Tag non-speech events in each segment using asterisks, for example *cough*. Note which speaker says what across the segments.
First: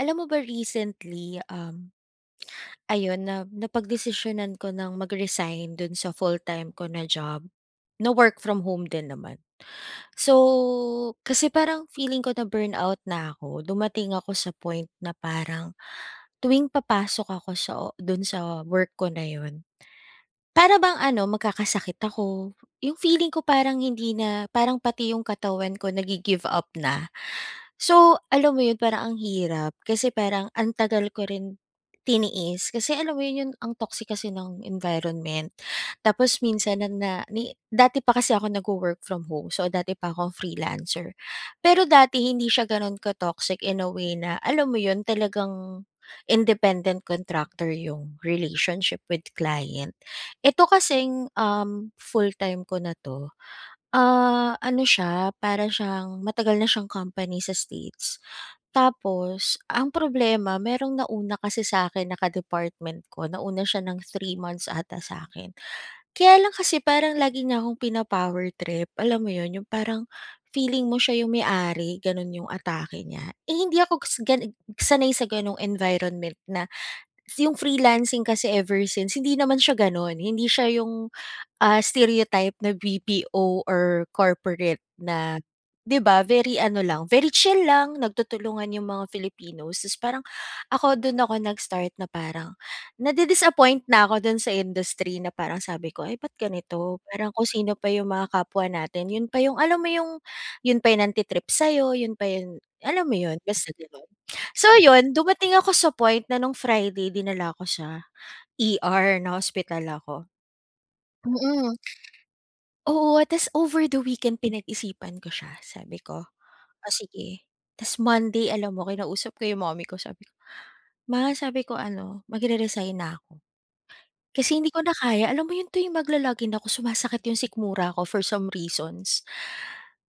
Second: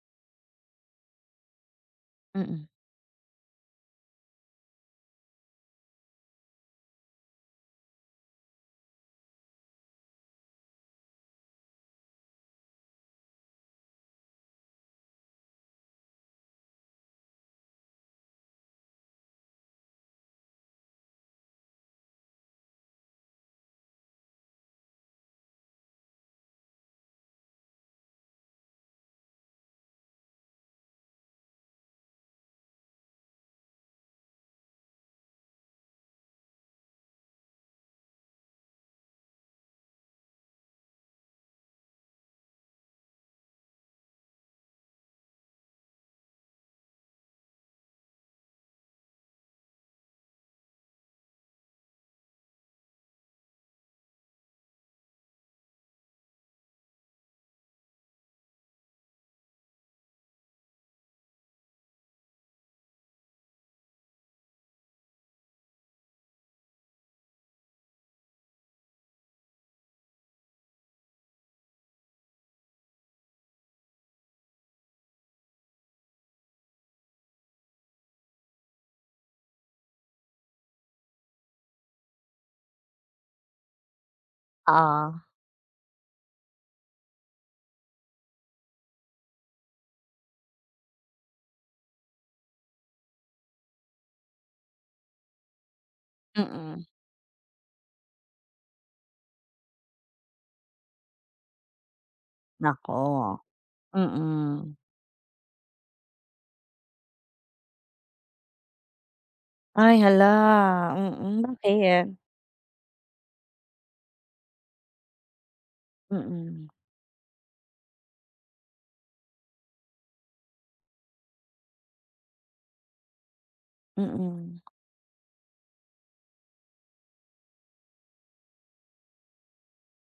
Speaker 1: Alam mo ba recently,
Speaker 2: Mm.
Speaker 1: ayun na napagdesisyonan ko ng mag-resign dun sa full-time ko na job, na work from home din naman. So, kasi parang feeling ko na burnout na ako, dumating ako sa point na parang tuwing papasok ako sa o dun sa work ko na yun, para bang ano magkakasakit ako. Yung feeling ko parang hindi na parang pati yung katawan ko nagi-give up na. So, alam mo yun parang ang hirap kasi parang ang tagal ko rin tiniis kasi alam mo yun yun ang toxic kasi ng environment. Tapos minsan na, na ni, dati pa kasi ako nag work from home. So dati pa ako freelancer. Pero dati hindi siya gano'n ka-toxic in a way na alam mo yun talagang independent contractor yung relationship with client. Ito kasing full-time ko na 'to. Ano siya, para siyang matagal na siyang company sa States. Tapos ang problema merong nauna kasi sa akin na ka-department ko, nauna siya ng 3 months ata sa akin. Kaya lang kasi parang lagi niya akong pina-power trip, alam mo 'yun, yung parang feeling mo siya yung may-ari, gano'n yung atake niya. Eh, hindi ako kas gan sanay sa gano'ng environment na yung freelancing kasi ever since hindi naman siya gano'n, hindi siya yung stereotype na BPO or corporate
Speaker 2: Oo.
Speaker 1: na 'di ba, very ano lang, very chill lang, nagtutulungan yung mga Filipinos. Tapos parang ako dun ako nag-start na parang nadi-disappoint na ako dun sa industry na parang sabi ko, "Ay ba't
Speaker 2: Mm.
Speaker 1: ganito?" Parang kung sino pa yung mga kapwa natin, yun pa yung alam mo yung yun pa yung nangti-trip sa'yo, yun pa yun,
Speaker 2: Naku.
Speaker 1: alam mo yun, basta gano'n. So
Speaker 2: Mm.
Speaker 1: yun, dumating ako sa point na nung Friday dinala ko siya, ER, na-hospital
Speaker 2: Ay, hala,
Speaker 1: ako.
Speaker 2: mm,
Speaker 1: Mm.
Speaker 2: bakit?
Speaker 1: Oo, tas over the weekend pinag-isipan ko siya, sabi ko,
Speaker 2: Mm.
Speaker 1: "O sige." Tas Monday alam mo kinausap ko yung mommy ko sabi ko, "Ma," sabi ko ano, "magre-resign na ako." Kasi
Speaker 2: Mm.
Speaker 1: hindi ko na kaya, alam mo yun tuwing magla-login ako sumasakit yung sikmura ko for some reasons.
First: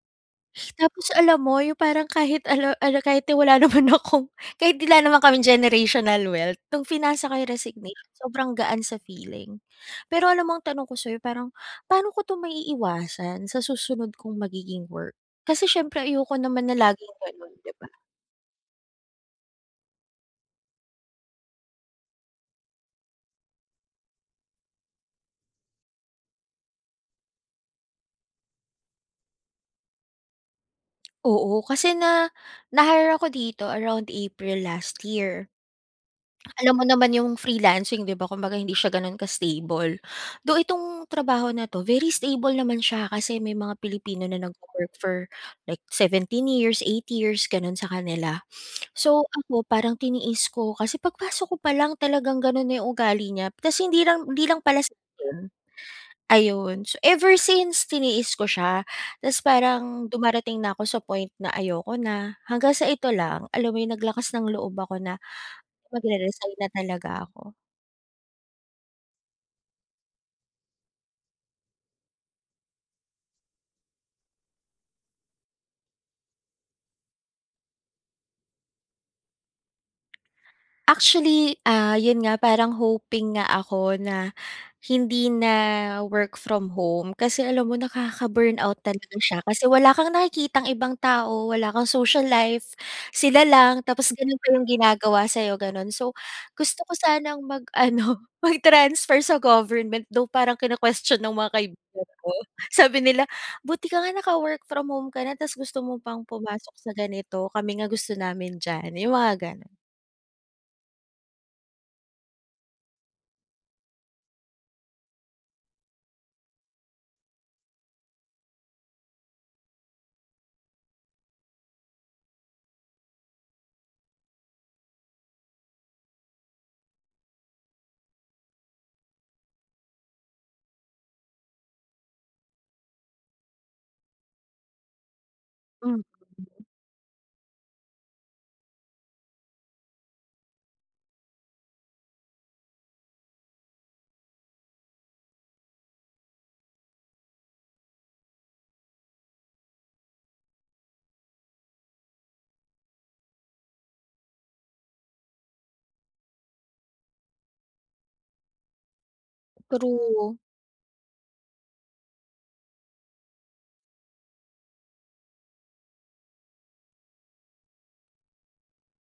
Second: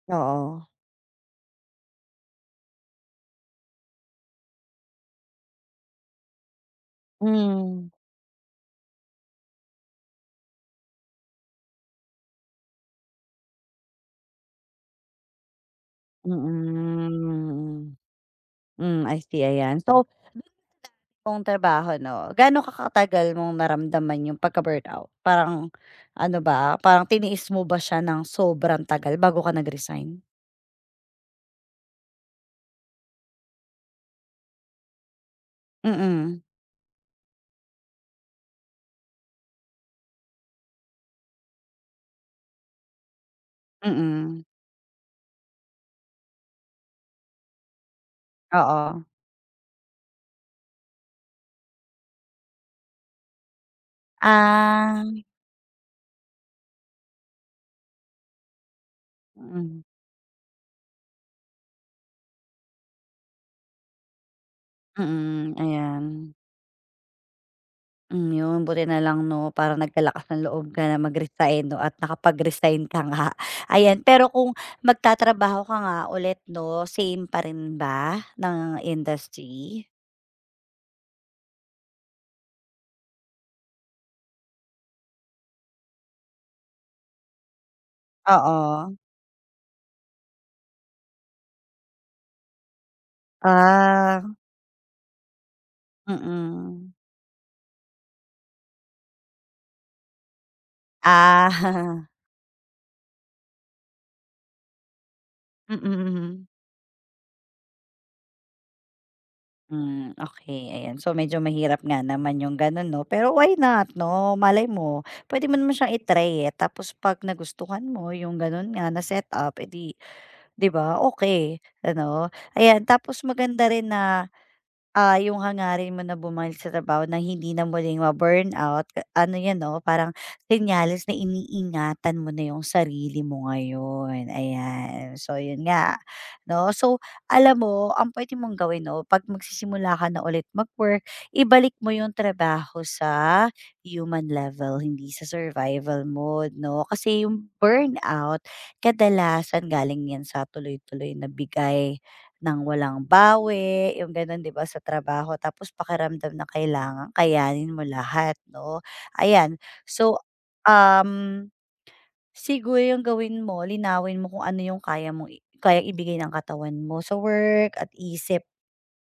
Speaker 2: Oo.
Speaker 1: Tapos alam mo yung parang kahit ala ala kahit wala *laughs* naman akong kahit wala naman kaming generational wealth, nung pinasa ko yung
Speaker 2: Hmm.
Speaker 1: resignation sobrang gaan sa feeling. Pero alam mo ang tanong ko sa'yo parang paano ko 'to maiiwasan sa susunod kong magiging work? Kasi siyempre ayoko naman na laging gano'n, 'di ba?
Speaker 2: Mm. Hmm, I see, ayan. So, kung trabaho 'no, gaano ka katagal mong naramdaman yung pagka-burnout? Parang ano ba, parang tiniis mo ba siya ng sobrang tagal bago ka nag-resign?
Speaker 1: Oo, kasi na na-hire ako dito around April last year.
Speaker 2: Mm,
Speaker 1: Alam mo naman yung freelancing 'di ba kumbaga hindi siya gano'n ka-stable. Though itong trabaho na 'to very stable naman siya kasi may mga Pilipino na
Speaker 2: mm,
Speaker 1: nagwo-work for like 17 years, 8 years gano'n sa kanila.
Speaker 2: oo.
Speaker 1: So ako parang tiniis ko kasi pagpasok ko pa lang talagang gano'n na yung ugali niya tas hindi lang pala
Speaker 2: Ah.
Speaker 1: sa'kin, ayun. So ever since tiniis ko siya tas
Speaker 2: Mm.
Speaker 1: parang dumarating na ako sa point na ayoko na, hanggang sa ito lang alam mo yung naglakas ng loob ako na
Speaker 2: Ayan.
Speaker 1: magre-resign na talaga ako.
Speaker 2: Hmm, 'yun buti na lang 'no, parang nagkalakas ng loob ka na mag-resign 'no, at nakapag-resign ka nga. *laughs* Ayan, pero kung magtatrabaho ka nga ulit 'no, same pa rin ba ng industry?
Speaker 1: Actually, yun nga parang hoping nga ako na hindi na work from home kasi alam mo nakaka-burnout
Speaker 2: Oo.
Speaker 1: talaga siya kasi wala kang nakikitang ibang tao, wala kang social life, sila lang tapos
Speaker 2: Ah.
Speaker 1: ganun pa yung ginagawa sa'yo, ganun. So, gusto
Speaker 2: Mm.
Speaker 1: ko sanang mag-ano, *laughs* mag-transfer sa government though parang kina question ng mga
Speaker 2: Ah.
Speaker 1: kaibigan ko. Sabi nila, "Buti ka nga naka-work from home ka na ta's
Speaker 2: *laughs*
Speaker 1: gusto mo pang
Speaker 2: Mm.
Speaker 1: pumasok sa ganito, kami nga gusto namin diyan." Yung mga ganun.
Speaker 2: Hmm, okey ayan. So, medyo mahirap nga naman yung gano'n 'no, pero why not 'no, malay mo puwede mo naman siyang i-try, eh, tapos 'pag nagustuhan mo yung gano'n nga na setup, eh, 'Di ba, okay ano. Ayan tapos maganda rin na. Yung hangarin mo na bumalik sa trabaho na hindi na muling ma-burnout, ano yan 'no, parang senyales na iniingatan mo na yung sarili mo ngayon, ayan. So yun nga
Speaker 1: Mm.
Speaker 2: 'no, so alam mo ang puwede mong gawin 'no, 'pag magsisimula ka na ulit mag-work, ibalik mo yung trabaho sa human level, hindi sa survival mode 'no. Kasi yung burnout kadalasan galing yan sa tuloy-tuloy na bigay. Ng walang bawi, yung gano'n 'di ba, sa trabaho tapos pakiramdam na kailangan kayanin mo lahat 'no, ayan. So,
Speaker 1: True.
Speaker 2: um, siguro yung gawin mo, linawin mo kung ano yung kaya mong kayang ibigay ng katawan mo sa work at isip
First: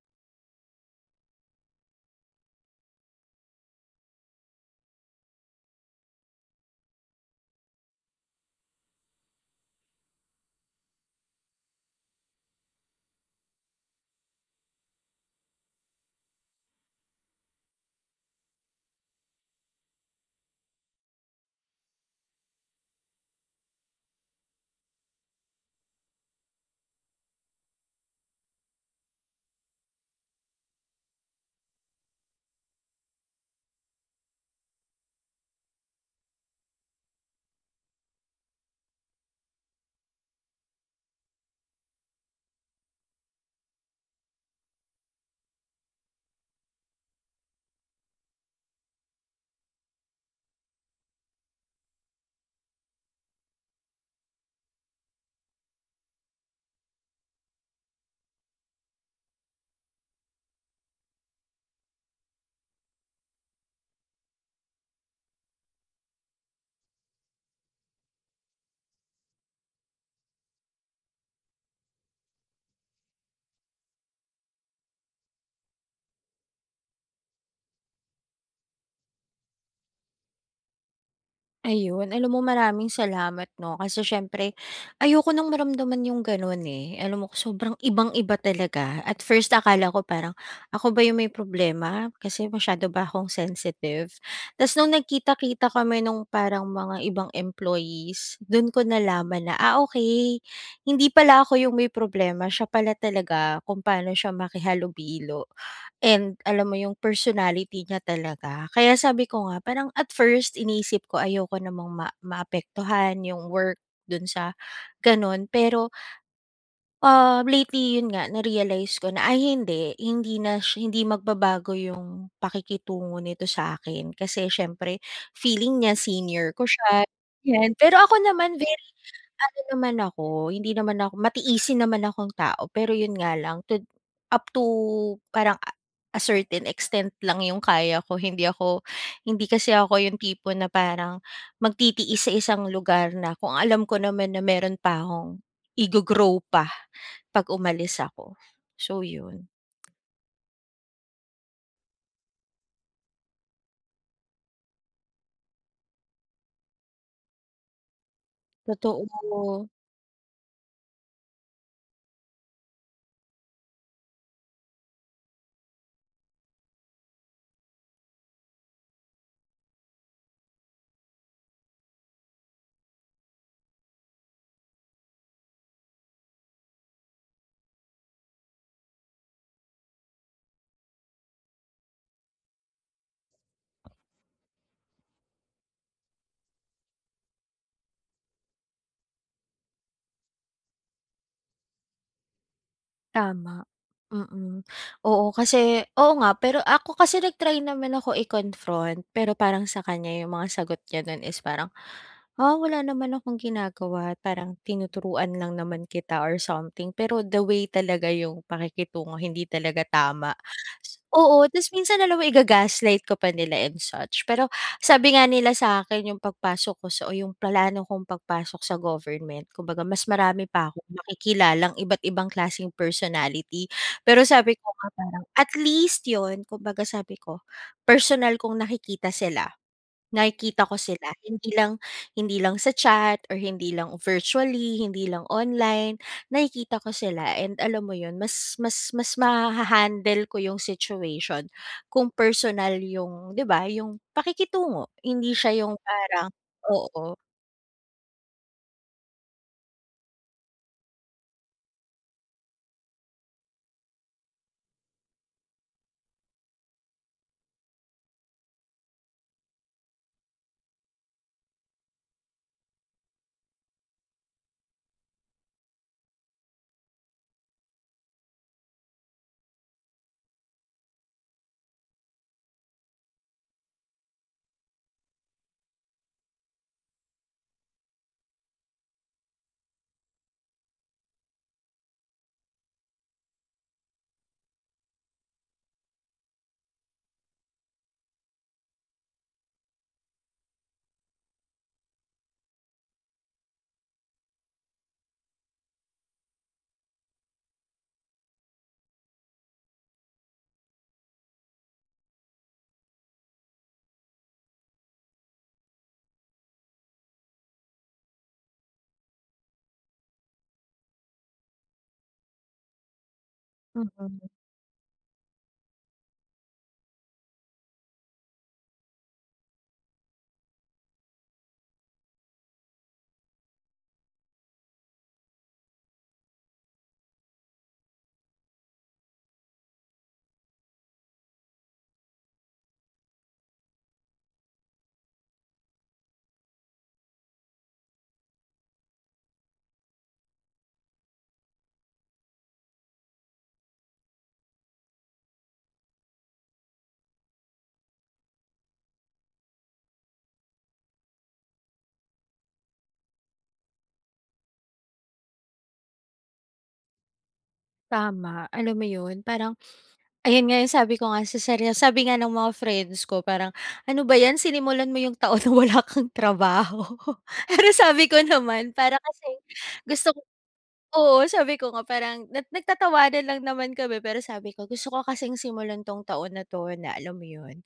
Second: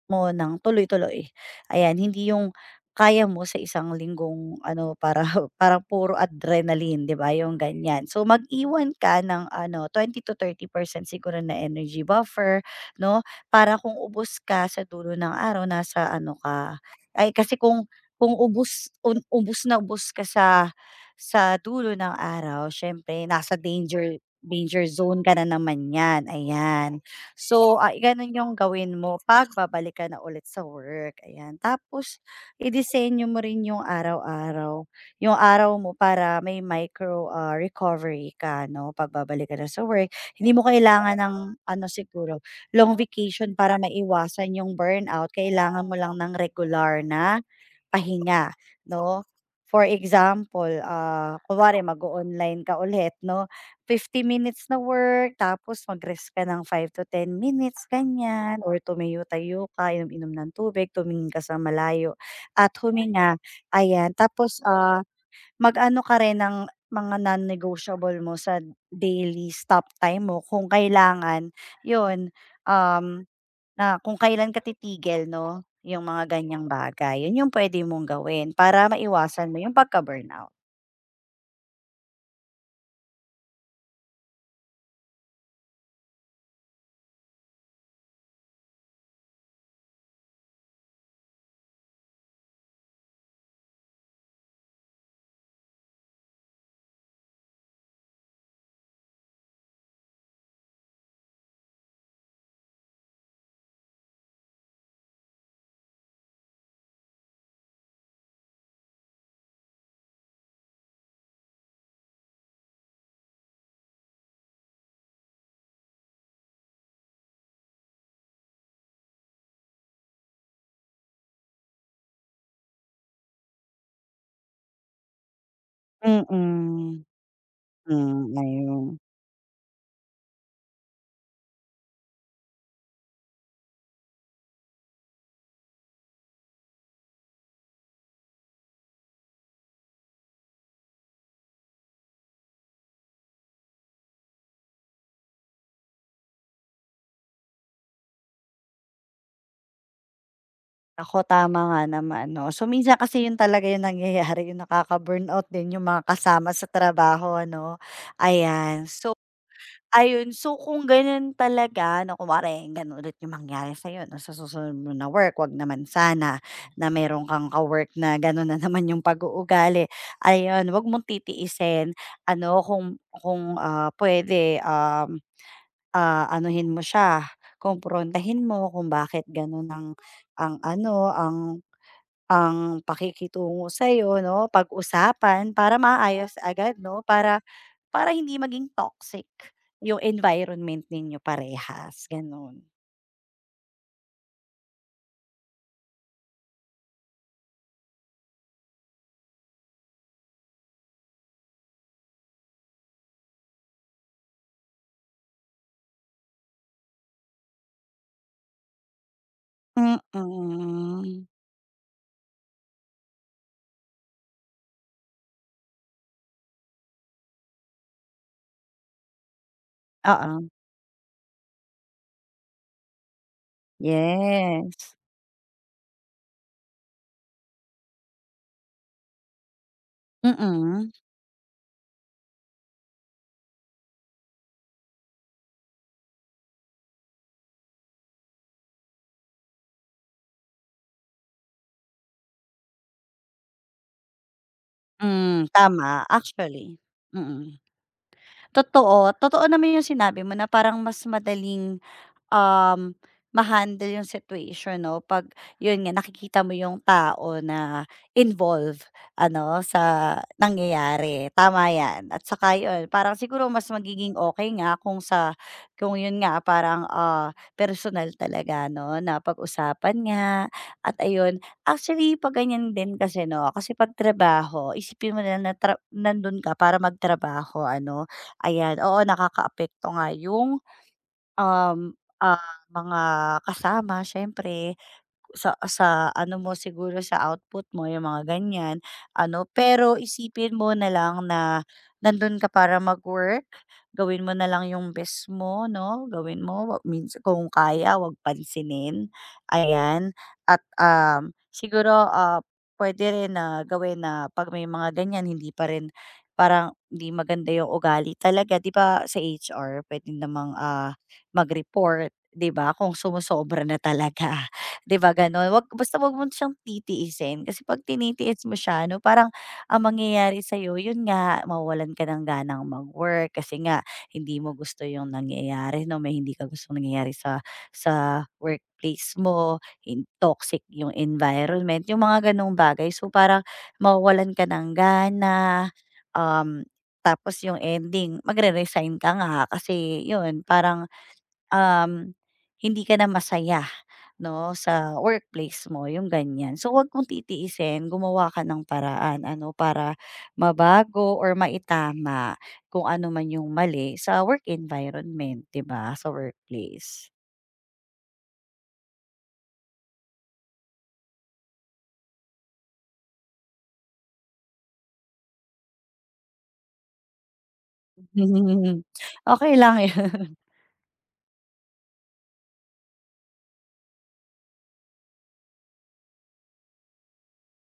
Speaker 2: mo ng tuloy-tuloy. Ayan, hindi yung kaya mo sa isang linggong ano, para *laughs* parang puro adrenaline, 'di ba, yung ganyan. So, mag-iwan ka ng ano, 20% to 30% siguro na energy buffer 'no, para kung ubos ka sa dulo ng araw nasa ano ka ay, kasi kung ubos ubos na ubos ka sa dulo ng araw siyempre nasa danger danger zone ka na naman niyan, ayan. So, ah, gano'n yung gawin mo 'pag babalik ka na ulit sa work, ayan. Tapos idisenyo mo rin yung araw-araw, yung araw mo para may micro, ah, recovery ka 'no 'pag babalik ka na sa work. Hindi mo kailangan ng ano siguro, long vacation para maiwasan yung burnout, kailangan mo lang ng regular na pahinga 'no. For example, ah, kunwari mag online ka ulit 'no, 50 minutes na work tapos mag-rest ka ng 5 to 10 minutes ganyan or tumayo-tayo ka, inom-inom ng tubig, tumingin ka sa malayo at huminga, ayan. Tapos, ah, mag-ano ka rin ng mga non-negotiable mo sa daily stop time mo kung kailangan, yun, um, na kung kailan ka titigil 'no, yung mga ganyang bagay. Yun yung pwede mong gawin para maiwasan mo yung pagka-burnout.
Speaker 1: Ayun, alam mo maraming salamat 'no, kasi siyempre ayoko nang maramdaman yung gano'n, eh. Alam mo sobrang ibang-iba talaga. At first akala ko parang ako ba yung may problema kasi masyado ba akong sensitive? Ta's nung nagkita-kita kami nung parang mga ibang employees, do'n ko nalaman na, okay hindi pala ako yung may problema, siya pala talaga kung paano siya makihalubilo. And alam mo yung personality niya talaga. Kaya sabi ko nga parang at first iniisip ko ayoko namang ma maapektuhan yung work dun sa ganun. Pero, lately yun nga na-realize ko na, ay hindi, hindi na siya hindi magbabago yung pakikitungo nito sa akin kasi siyempre feeling niya senior ko
Speaker 2: Mm.
Speaker 1: siya, yan.
Speaker 2: Mm,
Speaker 1: Pero ako
Speaker 2: mm,
Speaker 1: naman
Speaker 2: ayun.
Speaker 1: ano naman ako, hindi naman ako matiisin naman akong tao pero yun nga lang to up to parang a certain extent lang yung kaya ko. Hindi kasi ako yung tipo na parang magtitiis sa isang lugar na kung alam ko naman na meron pa akong i grow pa 'pag umalis ako. So yun,
Speaker 2: Ako tama nga naman 'no. So, minsan kasi yun talaga yung nangyayari, yung nakaka-burnout din yung mga kasama sa trabaho ano, ayan.
Speaker 1: totoo,
Speaker 2: So, ayun, so kung ganun talaga na kunwari ganun ulit yung mangyari sa'yo 'no, sa susunod mo na work, 'wag naman sana na meron kang ka-work na ganun na naman yung pag-uugali. Ayun, 'wag mong titiisin ano kung, ah, puwede, um, ah, anuhin mo siya, kumprontahin mo kung bakit ganun ang ano, ang pakikitungo sa'yo 'no, pag-usapan para maayos agad 'no, para para hindi maging toxic yung environment ninyo parehas, gano'n.
Speaker 1: tama, mm. Oo, kasi oo nga pero ako kasi nag-try naman ako i-confront pero parang sa kanya yung mga sagot niya nun is parang Ah, wala naman akong ginagawa parang tinuturuan lang naman kita or something pero the way talaga yung pakikitungo hindi talaga tama.
Speaker 2: Mm.
Speaker 1: Oo, tapos minsan alam mo iga-gaslight ko pa nila and such. Pero sabi nga nila sa akin yung pagpasok ko sa o yung plano kong pagpasok sa government kumbaga mas
Speaker 2: Oo,
Speaker 1: marami pa akong makikilalang iba't ibang klaseng personality. Pero sabi ko nga
Speaker 2: yes.
Speaker 1: parang at least yun kumbaga sabi ko, personal kong nakikita sila. Nakikita ko
Speaker 2: Mm,
Speaker 1: sila hindi lang sa chat or hindi lang virtually, hindi lang online, nakikita ko sila and alam mo yun mas mas mas maha-handle ko yung situation kung personal yung 'di ba, yung pakikitungo, hindi
Speaker 2: hmm,
Speaker 1: siya yung
Speaker 2: tama
Speaker 1: parang
Speaker 2: actually,
Speaker 1: oo,
Speaker 2: mm. Totoo, totoo naman yung sinabi mo na parang mas madaling um, ma-handle yung situation 'no, 'pag yun nga nakikita mo yung tao na involved, ano sa nangyayari, tama 'yan. At saka yun, parang siguro mas magiging okay nga kung sa kung yun nga parang, ah, personal talaga 'no, na pag-usapan nga at ayun. Actually 'pag ganyan din kasi 'no, kasi 'pag trabaho isipin mo na na nandun ka para magtrabaho ano, ayan. Oo, nakakaapekto nga yung um, ah, mga kasama siyempre, sa ano mo siguro sa output mo yung mga ganyan, ano. Pero isipin mo na lang na nandun ka para mag-work, gawin mo na lang yung best mo 'no, gawin mo means kung kaya 'wag pansinin, ayan. At, um, siguro, ah, puwede rin na gawin na 'pag may mga ganyan hindi pa rin parang hindi maganda yung ugali talaga 'di ba sa HR puwede namang, ah, mag-report 'di ba kung sumosobra na
Speaker 1: mm,
Speaker 2: talaga. 'Di ba gano'n? Wag basta wag mo siyang titiisin kasi 'pag tinitiis mo siya ano, parang ang mangyayari sa'yo yun nga, mawalan ka ng ganang mag-work kasi nga hindi mo gusto yung nangyayari 'no, may hindi ka gusto nangyayari sa workplace mo, toxic yung environment, yung mga gano'ng bagay. So, parang mawalan ka ng gana, um, tapos yung ending magre-resign ka nga kasi yun parang um, hindi ka na masaya 'no, sa workplace mo, yung ganyan. So, wag mong titiisin, gumawa ka ng paraan ano, para mabago or maitama kung ano man yung mali sa work environment, 'di ba, sa workplace.
Speaker 1: tama alam mo yun parang Ayun nga, yung sabi ko nga sa sarili sabi nga ng mga friends ko parang, "Ano ba 'yan sinimulan mo yung taon na wala kang trabaho." *laughs* Pero sabi ko naman
Speaker 2: Mhm.
Speaker 1: para kasi
Speaker 2: Okey lang *laughs*
Speaker 1: gusto ko
Speaker 2: yun.
Speaker 1: oo, sabi ko nga parang nagtatawanan lang naman kami pero sabi ko, "Gusto ko kasing simulan 'tong taon na 'to na alam mo 'yun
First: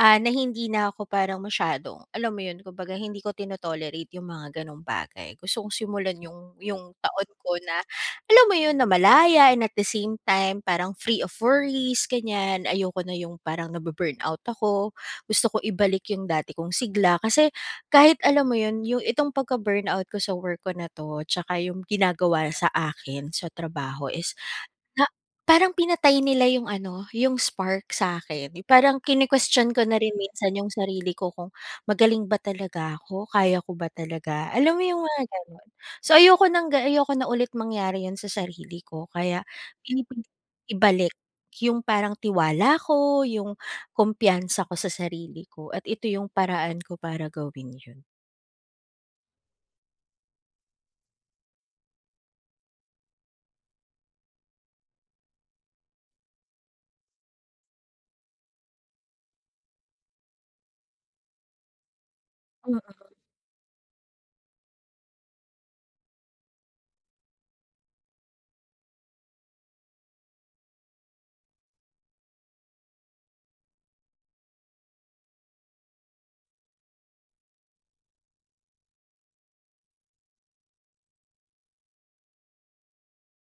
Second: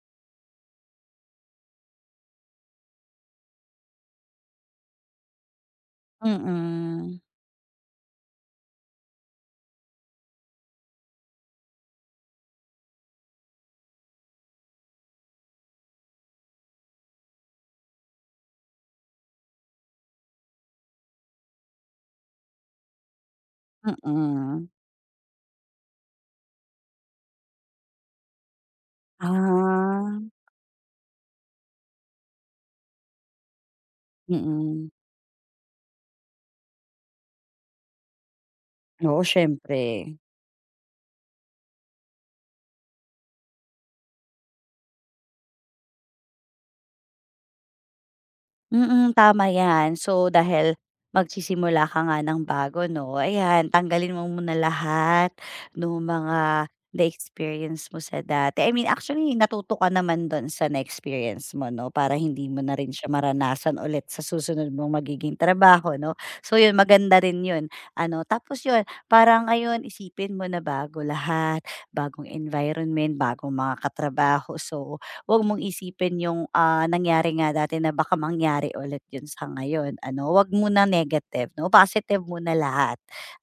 Speaker 1: Ah, na hindi na ako parang masyadong alam mo yun kumbaga hindi ko tino-tolerate yung mga ganong bagay. Gusto kong simulan yung
Speaker 2: Mm,
Speaker 1: taon ko na alam mo yun, na malaya and at the same time parang free of worries ganyan. Ayoko na yung parang nabu out ako, gusto ko ibalik yung dati kong sigla. Kasi kahit alam mo yun, yung itong pagka-burnout ko sa work ko na 'to, tsaka yung ginagawa sa akin sa trabaho is
Speaker 2: mm.
Speaker 1: na parang pinatay nila yung ano, yung spark sa'kin. Parang kini question ko na rin
Speaker 2: Ah,
Speaker 1: minsan yung sarili ko kung magaling ba talaga ako, kaya ko ba talaga, alam mo
Speaker 2: mm.
Speaker 1: yung mga gano'n. So, ayoko ng ga ayoko na ulit mangyari yun sa sarili ko
Speaker 2: Oo,
Speaker 1: kaya
Speaker 2: siyempre.
Speaker 1: pinipilit ibalik yung parang tiwala ko, yung kumpiyansa ko sa sarili ko at ito yung paraan ko para gawin yun.
Speaker 2: Mm, tama 'yan. So, dahil magsisimula ka nga ng bago 'no, ayan tanggalin mo muna lahat nung mga na-experience mo sa dati. I mean, actually natuto ka naman dun sa na-experience mo 'no, para hindi mo na rin siya maranasan ulit sa susunod mong magiging trabaho 'no. So yun, maganda rin yun ano. Tapos yun, parang ngayon isipin mo na bago lahat, bagong environment, bagong mga katrabaho. So wag mong isipin yung, ah, nangyari nga dati na baka mangyari ulit yun sa ngayon ano, wag muna negative 'no, positive muna lahat.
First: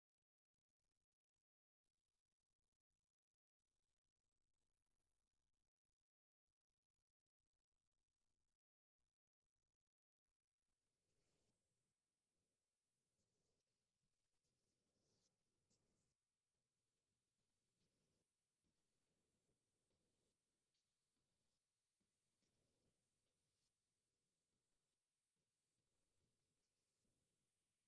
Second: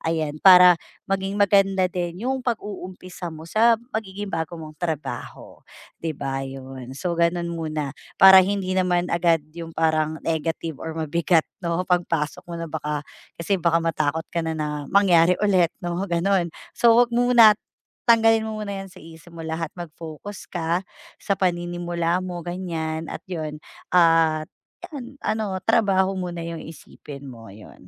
Speaker 2: Ayan, para maging maganda din yung pag-uumpisa mo sa magiging bago mong trabaho, 'di ba yun? So, ganun muna para hindi naman agad yung parang negative or mabigat *laughs* 'no, pagpasok mo na baka kasi baka matakot ka na na mangyari *laughs* ulit 'no, ganun. So, wag muna, tanggalin mo muna yan sa isip mo lahat mag-focus ka sa paninimula mo ganyan at yun, at yan ano trabaho muna yung isipin mo, yun.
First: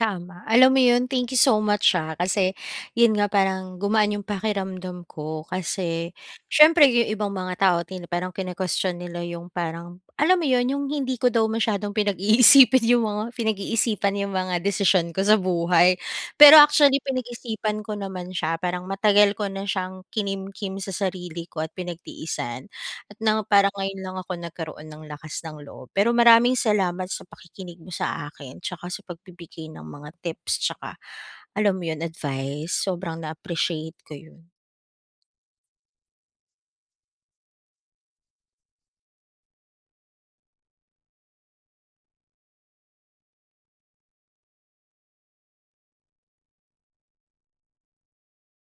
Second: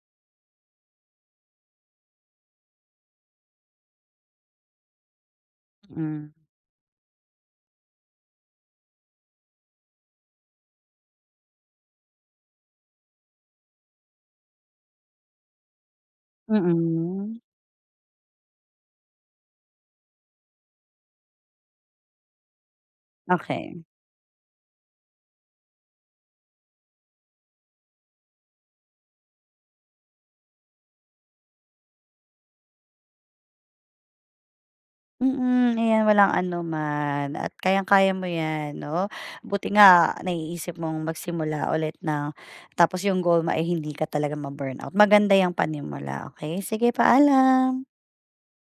Speaker 1: Tama. Alam mo yun, thank you so much, kasi yun nga parang gumaan yung pakiramdam ko kasi
Speaker 2: Mm,
Speaker 1: siyempre yung ibang mga tao parang kine-question nila yung parang alam mo yun, yung hindi ko daw masyadong pinag-iisipin *laughs* yung mga pinag-iisipan yung mga decision ko sa buhay. Pero actually
Speaker 2: mm.
Speaker 1: pinag-isipan ko naman siya, parang matagal ko na siyang kinimkim sa sarili ko at pinagtiisan at na parang
Speaker 2: Okey.
Speaker 1: ngayon lang ako nagkaroon ng lakas ng loob. Pero maraming salamat sa pakikinig mo sa akin tsaka sa pagbibigay ng mga tips tsaka alam mo yun, advice. Sobrang na-appreciate ko yun.
Speaker 2: Mm, ayan walang anuman at kayang-kaya mo yan 'no. Buti nga naiisip mong magsimula ulit ng tapos yung goal mo ay hindi ka talaga ma-burnout. Maganda yang panimula, okey? Sige, paalam.